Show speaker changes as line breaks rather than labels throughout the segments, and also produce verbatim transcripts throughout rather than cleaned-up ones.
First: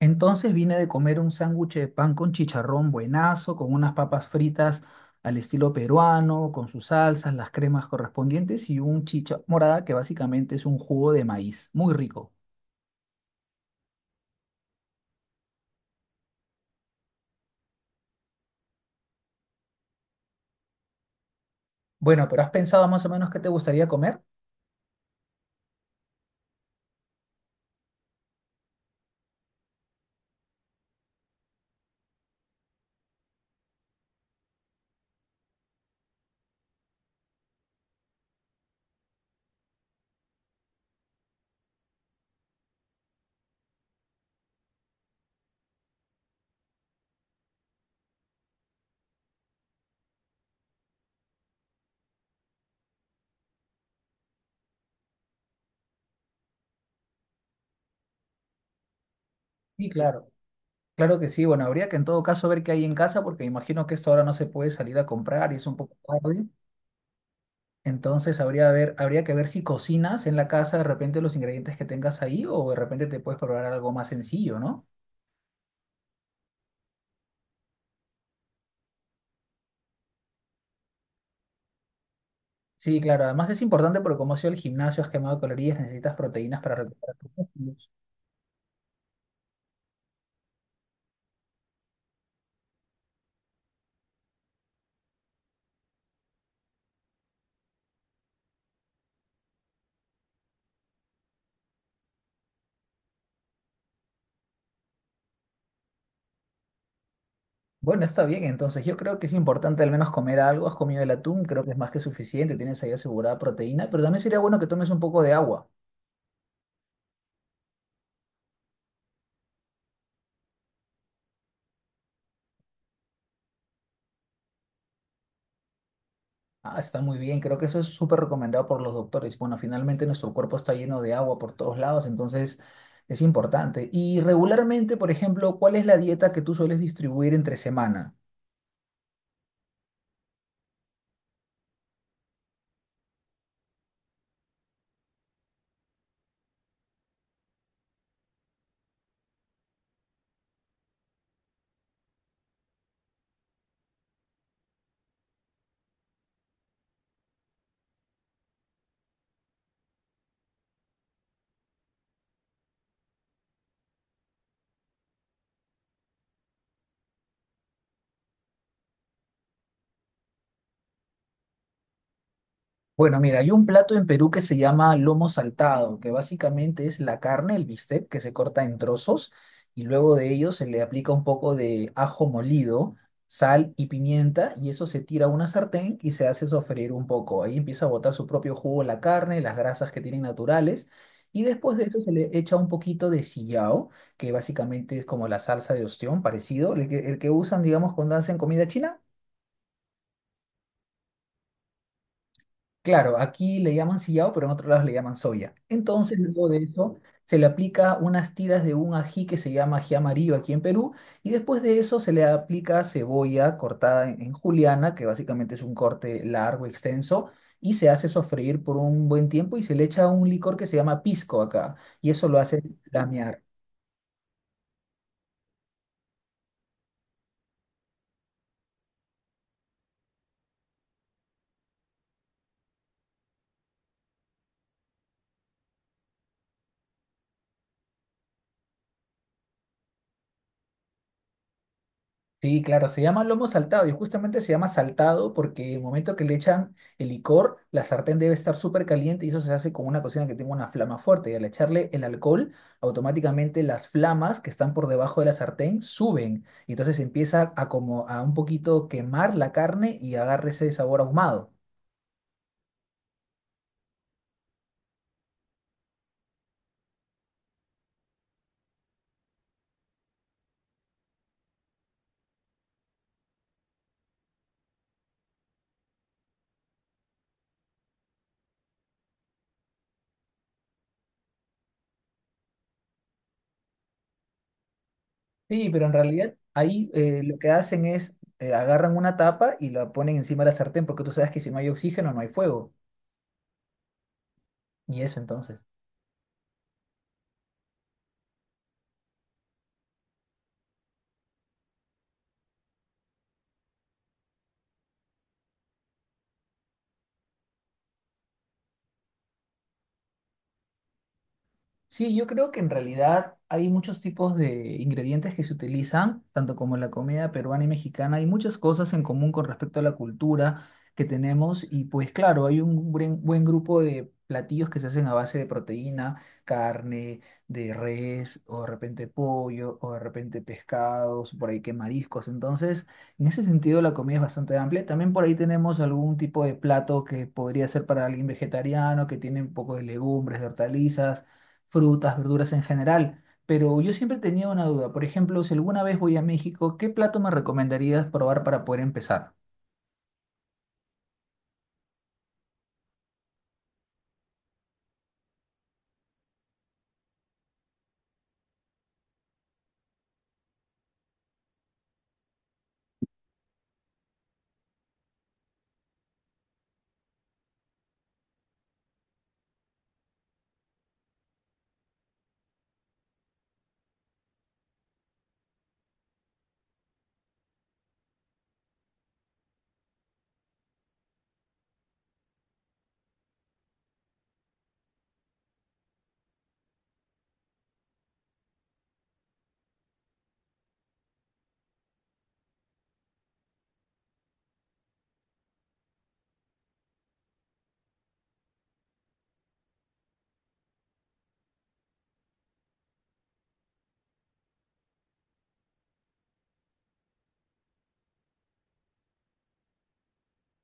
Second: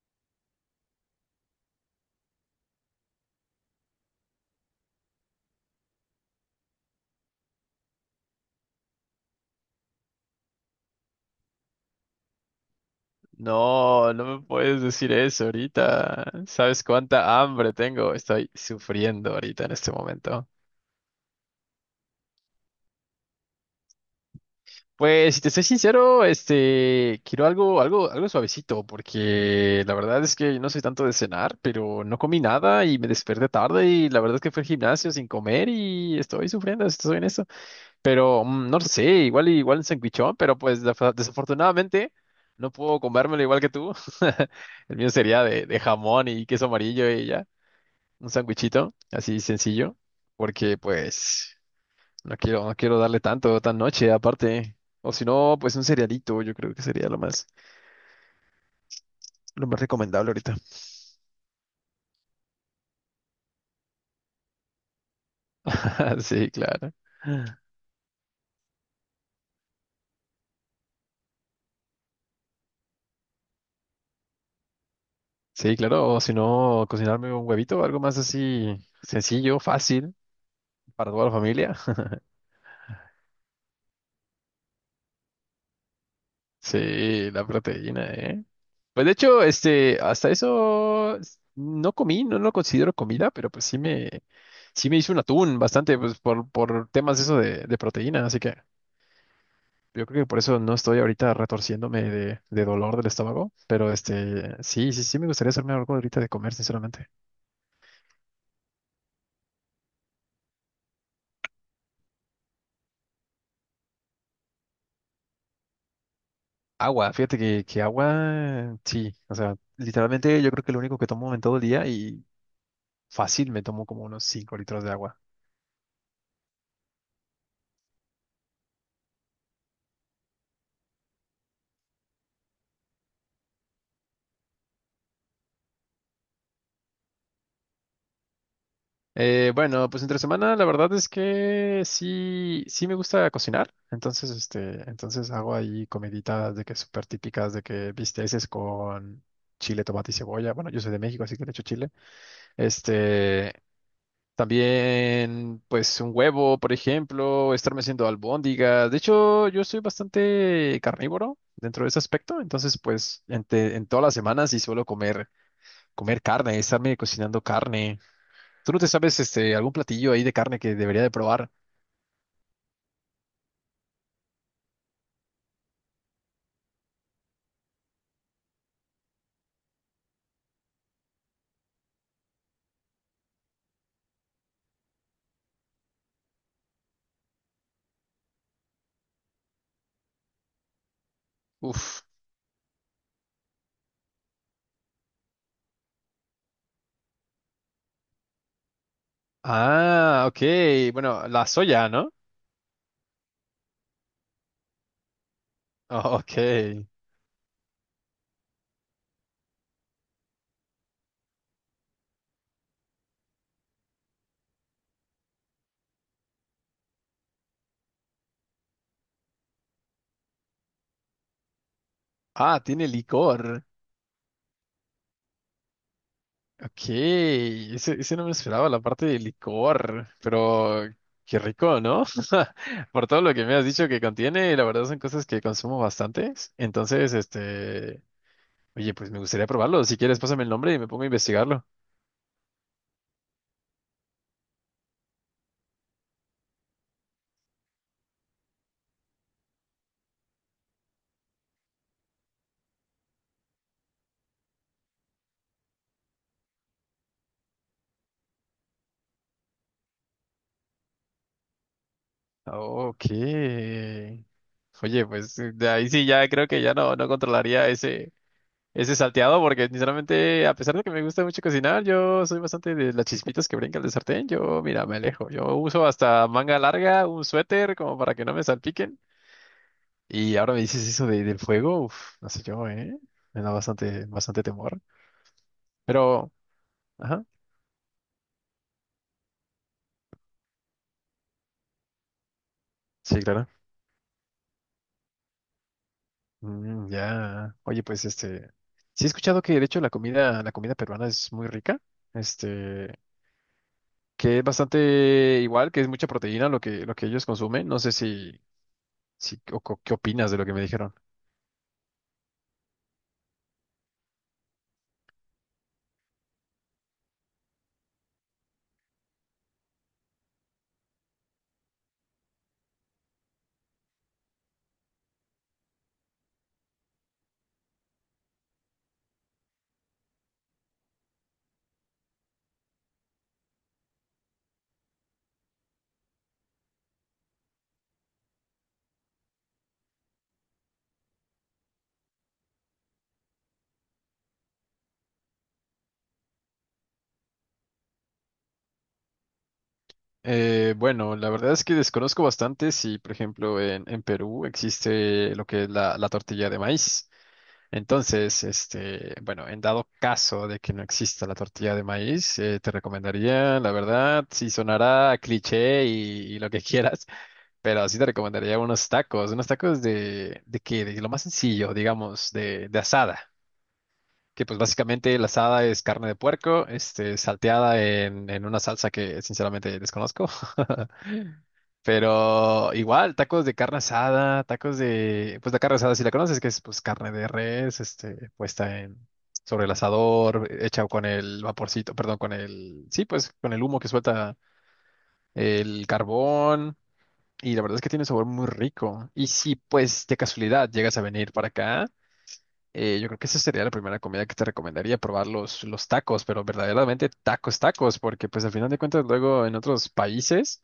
Entonces vine de comer un sándwich de pan con chicharrón buenazo, con unas papas fritas al estilo peruano, con sus salsas, las cremas correspondientes y un chicha morada que básicamente es un jugo de maíz, muy rico.
No, no me puedes decir eso ahorita. ¿Sabes cuánta hambre tengo? Estoy sufriendo ahorita en este momento.
Bueno, pero ¿has pensado más o menos qué te gustaría comer?
Pues, si te soy sincero, este, quiero algo, algo, algo suavecito, porque la verdad es que no soy tanto de cenar, pero no comí nada y me desperté tarde y la verdad es que fui al gimnasio sin comer y estoy sufriendo, estoy en eso. Pero mm, no lo sé, igual, igual un sandwichón, pero pues defa- desafortunadamente no puedo comérmelo igual que tú. El mío sería de, de jamón y queso amarillo y ya. Un sandwichito, así sencillo, porque pues no quiero, no quiero darle tanto, tan noche aparte. O si no, pues un cerealito, yo creo que sería lo más, lo más
Sí, claro.
recomendable ahorita.
Claro que sí, bueno, habría que en todo caso ver qué hay en casa porque imagino que a esta hora no se puede salir a comprar y es un poco tarde.
Sí, claro.
Entonces habría, ver, habría que ver si cocinas en la casa de repente los ingredientes que tengas ahí o de repente te puedes probar algo más sencillo, ¿no?
Sí, claro, o si no, cocinarme un huevito, algo más así sencillo, fácil para toda la familia.
Sí, claro. Además es importante porque como ha sido el gimnasio, has quemado calorías, necesitas proteínas para recuperar tus
Sí, la
músculos.
proteína, ¿eh? Pues de hecho, este, hasta eso s- no comí, no lo considero comida, pero pues sí me, sí me hice un atún bastante, pues por, por temas eso de, de proteína, así que yo creo que por eso no estoy ahorita retorciéndome de, de dolor del estómago, pero este, sí, sí, sí me gustaría hacerme algo ahorita de comer, sinceramente.
Bueno, está bien. Entonces yo creo que es importante al menos comer algo. Has comido el atún, creo que es más que suficiente. Tienes ahí asegurada proteína, pero también sería bueno que tomes un poco de agua.
Agua, fíjate que, que agua, sí, o sea, literalmente yo creo que lo único que tomo en todo el día y fácil me tomo como unos cinco litros de agua.
Ah, está muy bien. Creo que eso es súper recomendado por los doctores. Bueno, finalmente nuestro cuerpo está lleno de agua por todos lados, entonces es importante. Y regularmente, por ejemplo, ¿cuál es la dieta que tú sueles distribuir entre semana?
Eh, bueno, pues entre semana la verdad es que sí, sí me gusta cocinar, entonces este, entonces hago ahí comiditas de que súper típicas, de que bisteces con chile, tomate y cebolla. Bueno, yo soy de México, así que le echo chile. Este, también pues un huevo, por ejemplo, estarme haciendo albóndigas. De hecho, yo soy bastante carnívoro dentro de ese aspecto, entonces pues en, en todas las semanas sí suelo comer comer carne, estarme cocinando carne. ¿Tú no te sabes este algún platillo ahí de carne que debería de probar?
Bueno, mira, hay un plato en Perú que se llama lomo saltado, que básicamente es la carne, el bistec, que se corta en trozos y luego de ello se le aplica un poco de ajo molido, sal y pimienta y eso se tira a una sartén y se hace sofreír un poco. Ahí empieza a botar su propio jugo la carne, las grasas que tienen naturales y después de eso
Uf.
se le echa un poquito de sillao, que básicamente es como la salsa de ostión, parecido, el que, el que usan, digamos, cuando hacen comida china.
Ah, ok. Bueno, la soya, ¿no?
Claro, aquí le llaman sillao, pero en otros lados le llaman soya.
Oh,
Entonces,
ok.
luego de eso, se le aplica unas tiras de un ají que se llama ají amarillo aquí en Perú, y después de eso se le aplica cebolla cortada en, en juliana, que básicamente es un corte largo, extenso, y se hace sofreír por un buen tiempo y se le echa un licor que se llama pisco acá, y eso lo
Ah,
hace
tiene
flamear.
licor. Ok. Ese, ese no me esperaba, la parte de licor. Pero qué rico, ¿no? Por todo lo que me has dicho que contiene, la verdad son cosas que consumo bastantes. Entonces, este, oye, pues me gustaría probarlo. Si quieres, pásame el nombre y me pongo a investigarlo.
Sí, claro, se llama lomo saltado y justamente se llama saltado porque el momento que le echan el licor, la sartén debe estar súper caliente y eso se hace con una cocina que tenga una flama fuerte y al echarle el alcohol, automáticamente las flamas que están por debajo de la sartén suben y entonces empieza a como a un poquito quemar la carne y agarra ese sabor ahumado.
Ok. Oye, pues eh, de ahí sí ya creo que ya no, no controlaría ese, ese salteado, porque sinceramente, a pesar de que me gusta mucho cocinar, yo soy bastante de las chispitas que brincan del sartén. Yo, mira, me alejo. Yo uso hasta manga larga, un suéter, como para que no me salpiquen. Y ahora me dices eso de, del fuego, uf, no sé yo, ¿eh? Me da bastante, bastante temor.
Sí, pero en
Pero,
realidad ahí eh,
ajá,
lo que hacen es eh, agarran una tapa y la ponen encima de la sartén porque tú sabes que si no hay oxígeno no hay fuego
sí, claro.
y eso entonces.
Mm, ya. Oye, pues este. Sí he escuchado que de hecho la comida, la comida peruana es muy rica. Este, que es bastante igual, que es mucha proteína lo que, lo que ellos consumen. No sé si, si o co- qué opinas de lo que me dijeron.
Sí, yo creo que en realidad hay muchos tipos de ingredientes que se utilizan, tanto como en la comida peruana y mexicana. Hay muchas cosas en común con respecto a la cultura que tenemos y pues claro, hay un buen, buen grupo de platillos que se hacen a base de proteína, carne, de res o de repente pollo o de repente pescados, por ahí que mariscos. Entonces, en ese sentido la comida es bastante amplia. También por ahí tenemos algún tipo de plato que podría ser para alguien vegetariano, que tiene un poco de legumbres, de hortalizas frutas, verduras en general. Pero yo siempre tenía una duda. Por ejemplo, si alguna vez voy a México, ¿qué plato me recomendarías probar para poder empezar?
Eh, bueno, la verdad es que desconozco bastante si, por ejemplo, en, en Perú existe lo que es la, la tortilla de maíz. Entonces, este, bueno, en dado caso de que no exista la tortilla de maíz, eh, te recomendaría, la verdad, si sonará a cliché y, y lo que quieras. Pero sí te recomendaría unos tacos, unos tacos de, de qué, de lo más sencillo, digamos, de, de asada, que pues básicamente la asada es carne de puerco, este, salteada en, en una salsa que sinceramente desconozco, pero igual, tacos de carne asada, tacos de, pues la carne asada si la conoces, que es pues carne de res, este, puesta en, sobre el asador, hecha con el vaporcito, perdón, con el, sí, pues con el humo que suelta el carbón y la verdad es que tiene un sabor muy rico. Y si pues de casualidad llegas a venir para acá, eh, yo creo que esa sería la primera comida que te recomendaría, probar los, los tacos, pero verdaderamente tacos, tacos, porque pues al final de cuentas luego en otros países,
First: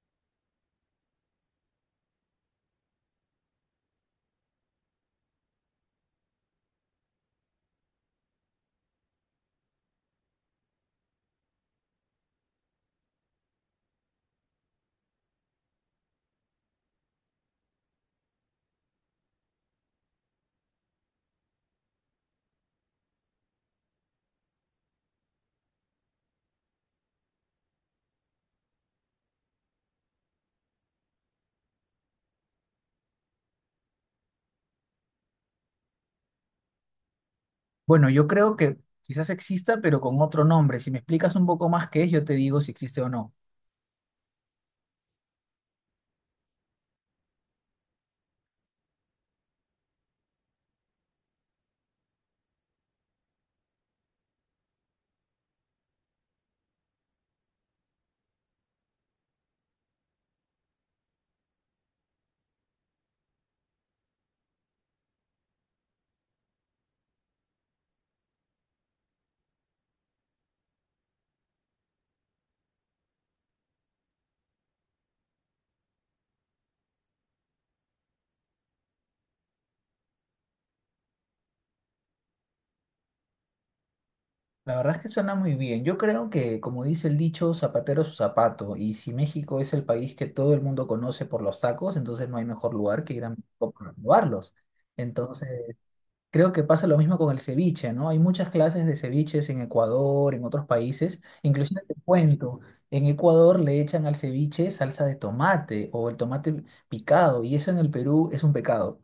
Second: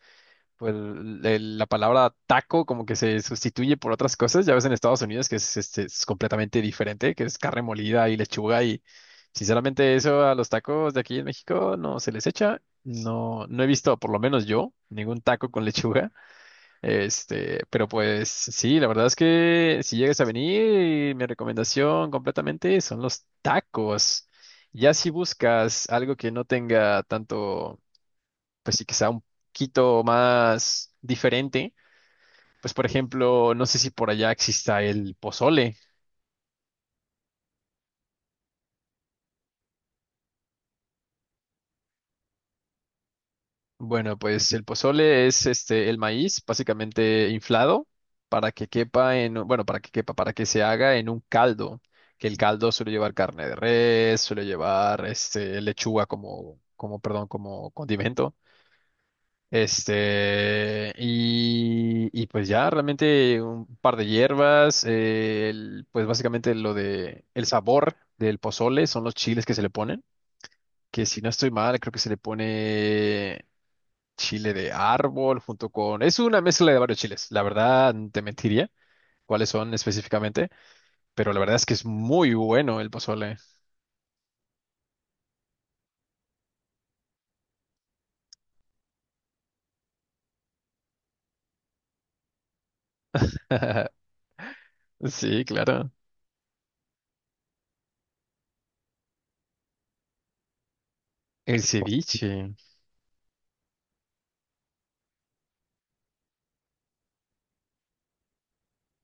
pues el- el- la palabra taco como que se sustituye por otras cosas. Ya ves en Estados Unidos que es, este, es completamente diferente, que es carne molida y lechuga y sinceramente eso a los tacos de aquí en México no se les echa. No, no he visto, por lo menos yo, ningún taco con lechuga. Este, pero pues sí, la verdad es que si llegas a venir, mi recomendación completamente son los tacos. Ya si buscas algo que no tenga tanto, pues sí que sea un poquito más diferente, pues por ejemplo, no sé si por allá exista el pozole.
Bueno, yo creo que quizás exista, pero con otro nombre. Si me explicas un poco más qué es, yo te digo si existe o no.
Bueno, pues el pozole es este el maíz básicamente inflado para que quepa en, un- bueno, para que quepa, para que se haga en un caldo, que el caldo suele llevar carne de res, suele llevar este lechuga como como perdón, como condimento. Este y, y pues ya realmente un par de hierbas, eh, el- pues básicamente lo de el sabor del pozole son los chiles que se le ponen, que si no estoy mal, creo que se le pone chile de árbol junto con... Es una mezcla de varios chiles. La verdad, te mentiría cuáles son específicamente, pero la verdad es que es muy bueno el pozole.
La verdad es que suena muy bien. Yo creo que, como dice el dicho, zapatero a su zapato. Y si México es el país que todo el mundo conoce por los tacos, entonces no hay mejor lugar que ir a México para probarlos.
Sí,
Entonces,
claro.
creo que pasa lo mismo con el ceviche, ¿no? Hay muchas clases de ceviches en Ecuador, en otros países.
El
Inclusive te
ceviche.
cuento, en Ecuador le echan al ceviche salsa de tomate o el tomate picado y eso en el Perú es un pecado.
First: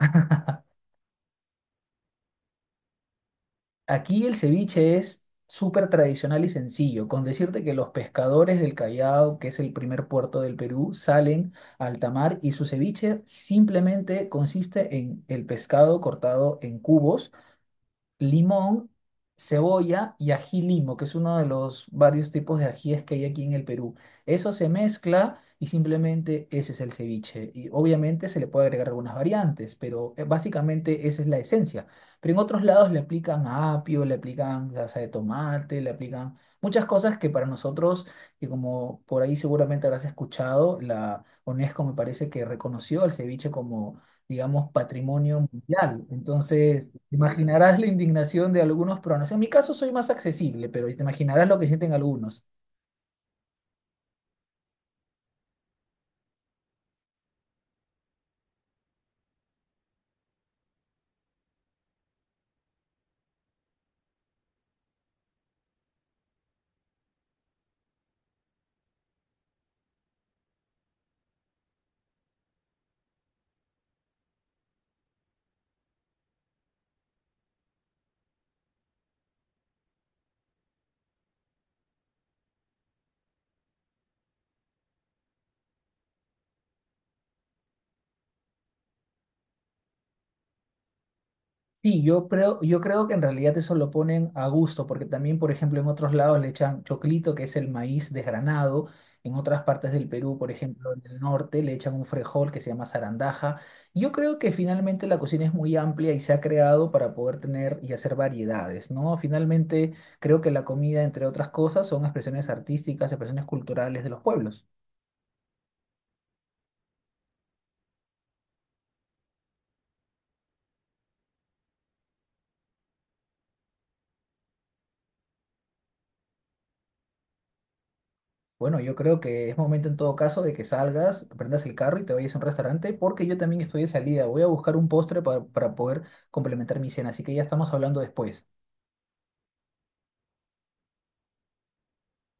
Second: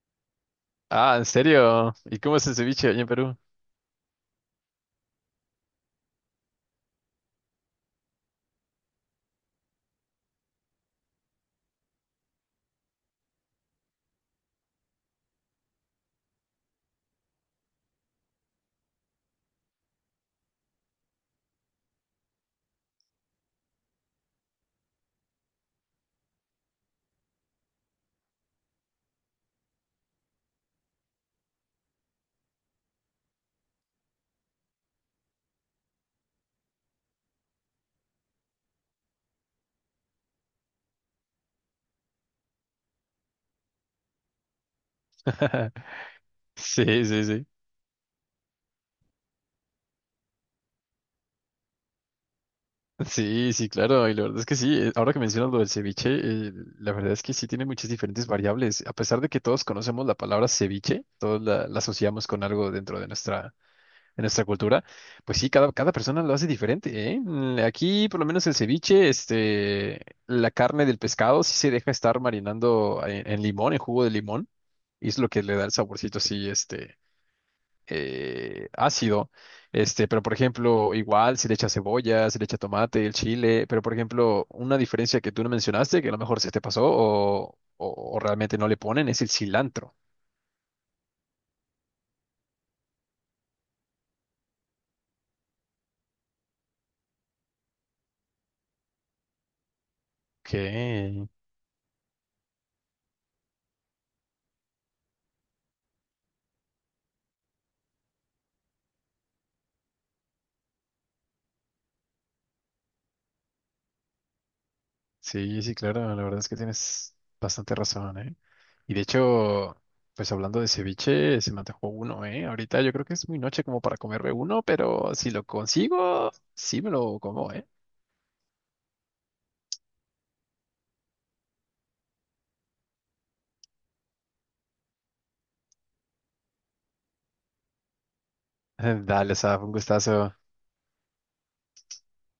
Ah, ¿en serio? ¿Y cómo es el ceviche allá en Perú?
Aquí el ceviche es súper tradicional y sencillo, con decirte que los pescadores del Callao, que es el primer puerto del Perú, salen al alta mar y su ceviche simplemente consiste en el pescado cortado en cubos limón, cebolla y ají limo, que es uno de los varios tipos de ajíes que hay aquí en el Perú. Eso se mezcla y simplemente ese es el ceviche. Y obviamente se le puede agregar algunas variantes, pero eh, básicamente esa es la esencia. Pero en otros lados le aplican apio, le aplican salsa de tomate, le aplican muchas cosas que para nosotros, que como por ahí seguramente habrás escuchado, la UNESCO me parece que reconoció el ceviche como, digamos, patrimonio mundial. Entonces,
Sí, sí, sí.
imaginarás la indignación de algunos pronos. En mi caso soy más accesible, pero te imaginarás lo que sienten algunos.
Sí, sí, claro. Y la verdad es que sí. eh, Ahora que mencionas lo del ceviche, eh, la verdad es que sí tiene muchas diferentes variables. A pesar de que todos conocemos la palabra ceviche, todos la, la asociamos con algo dentro de nuestra en nuestra cultura, pues sí, cada, cada persona lo hace diferente, ¿eh? Mm, Aquí, por lo menos el ceviche, este, la carne del pescado sí se deja estar marinando en, en limón, en jugo de limón, y es lo que le da el saborcito así, este, eh, ácido, este, pero por ejemplo, igual se le echa cebolla, se le echa tomate, el chile, pero por ejemplo, una diferencia que tú no mencionaste, que a lo mejor se te pasó o, o o realmente no le ponen, es el cilantro.
Sí, yo creo, yo creo que en realidad eso lo ponen a gusto, porque también, por ejemplo, en otros lados le echan choclito, que es el maíz desgranado. En otras partes del Perú, por
Ok.
ejemplo, en el norte, le echan un frejol que se llama zarandaja. Yo creo que finalmente la cocina es muy amplia y se ha creado para poder tener y hacer variedades, ¿no? Finalmente, creo que la comida, entre otras cosas, son expresiones artísticas, expresiones culturales de los pueblos.
Sí, sí, claro, la verdad es que tienes bastante razón, ¿eh? Y de hecho, pues hablando de ceviche, se me antojó uno, ¿eh? Ahorita yo creo que es muy noche como para comerme uno, pero si lo consigo, sí me lo como, ¿eh?
Bueno, yo creo que es momento en todo caso de que salgas, prendas el carro y te vayas a un restaurante, porque yo también estoy de salida. Voy a buscar un postre pa- para poder complementar mi cena, así que ya estamos hablando después.
Dale, Saf, un gustazo.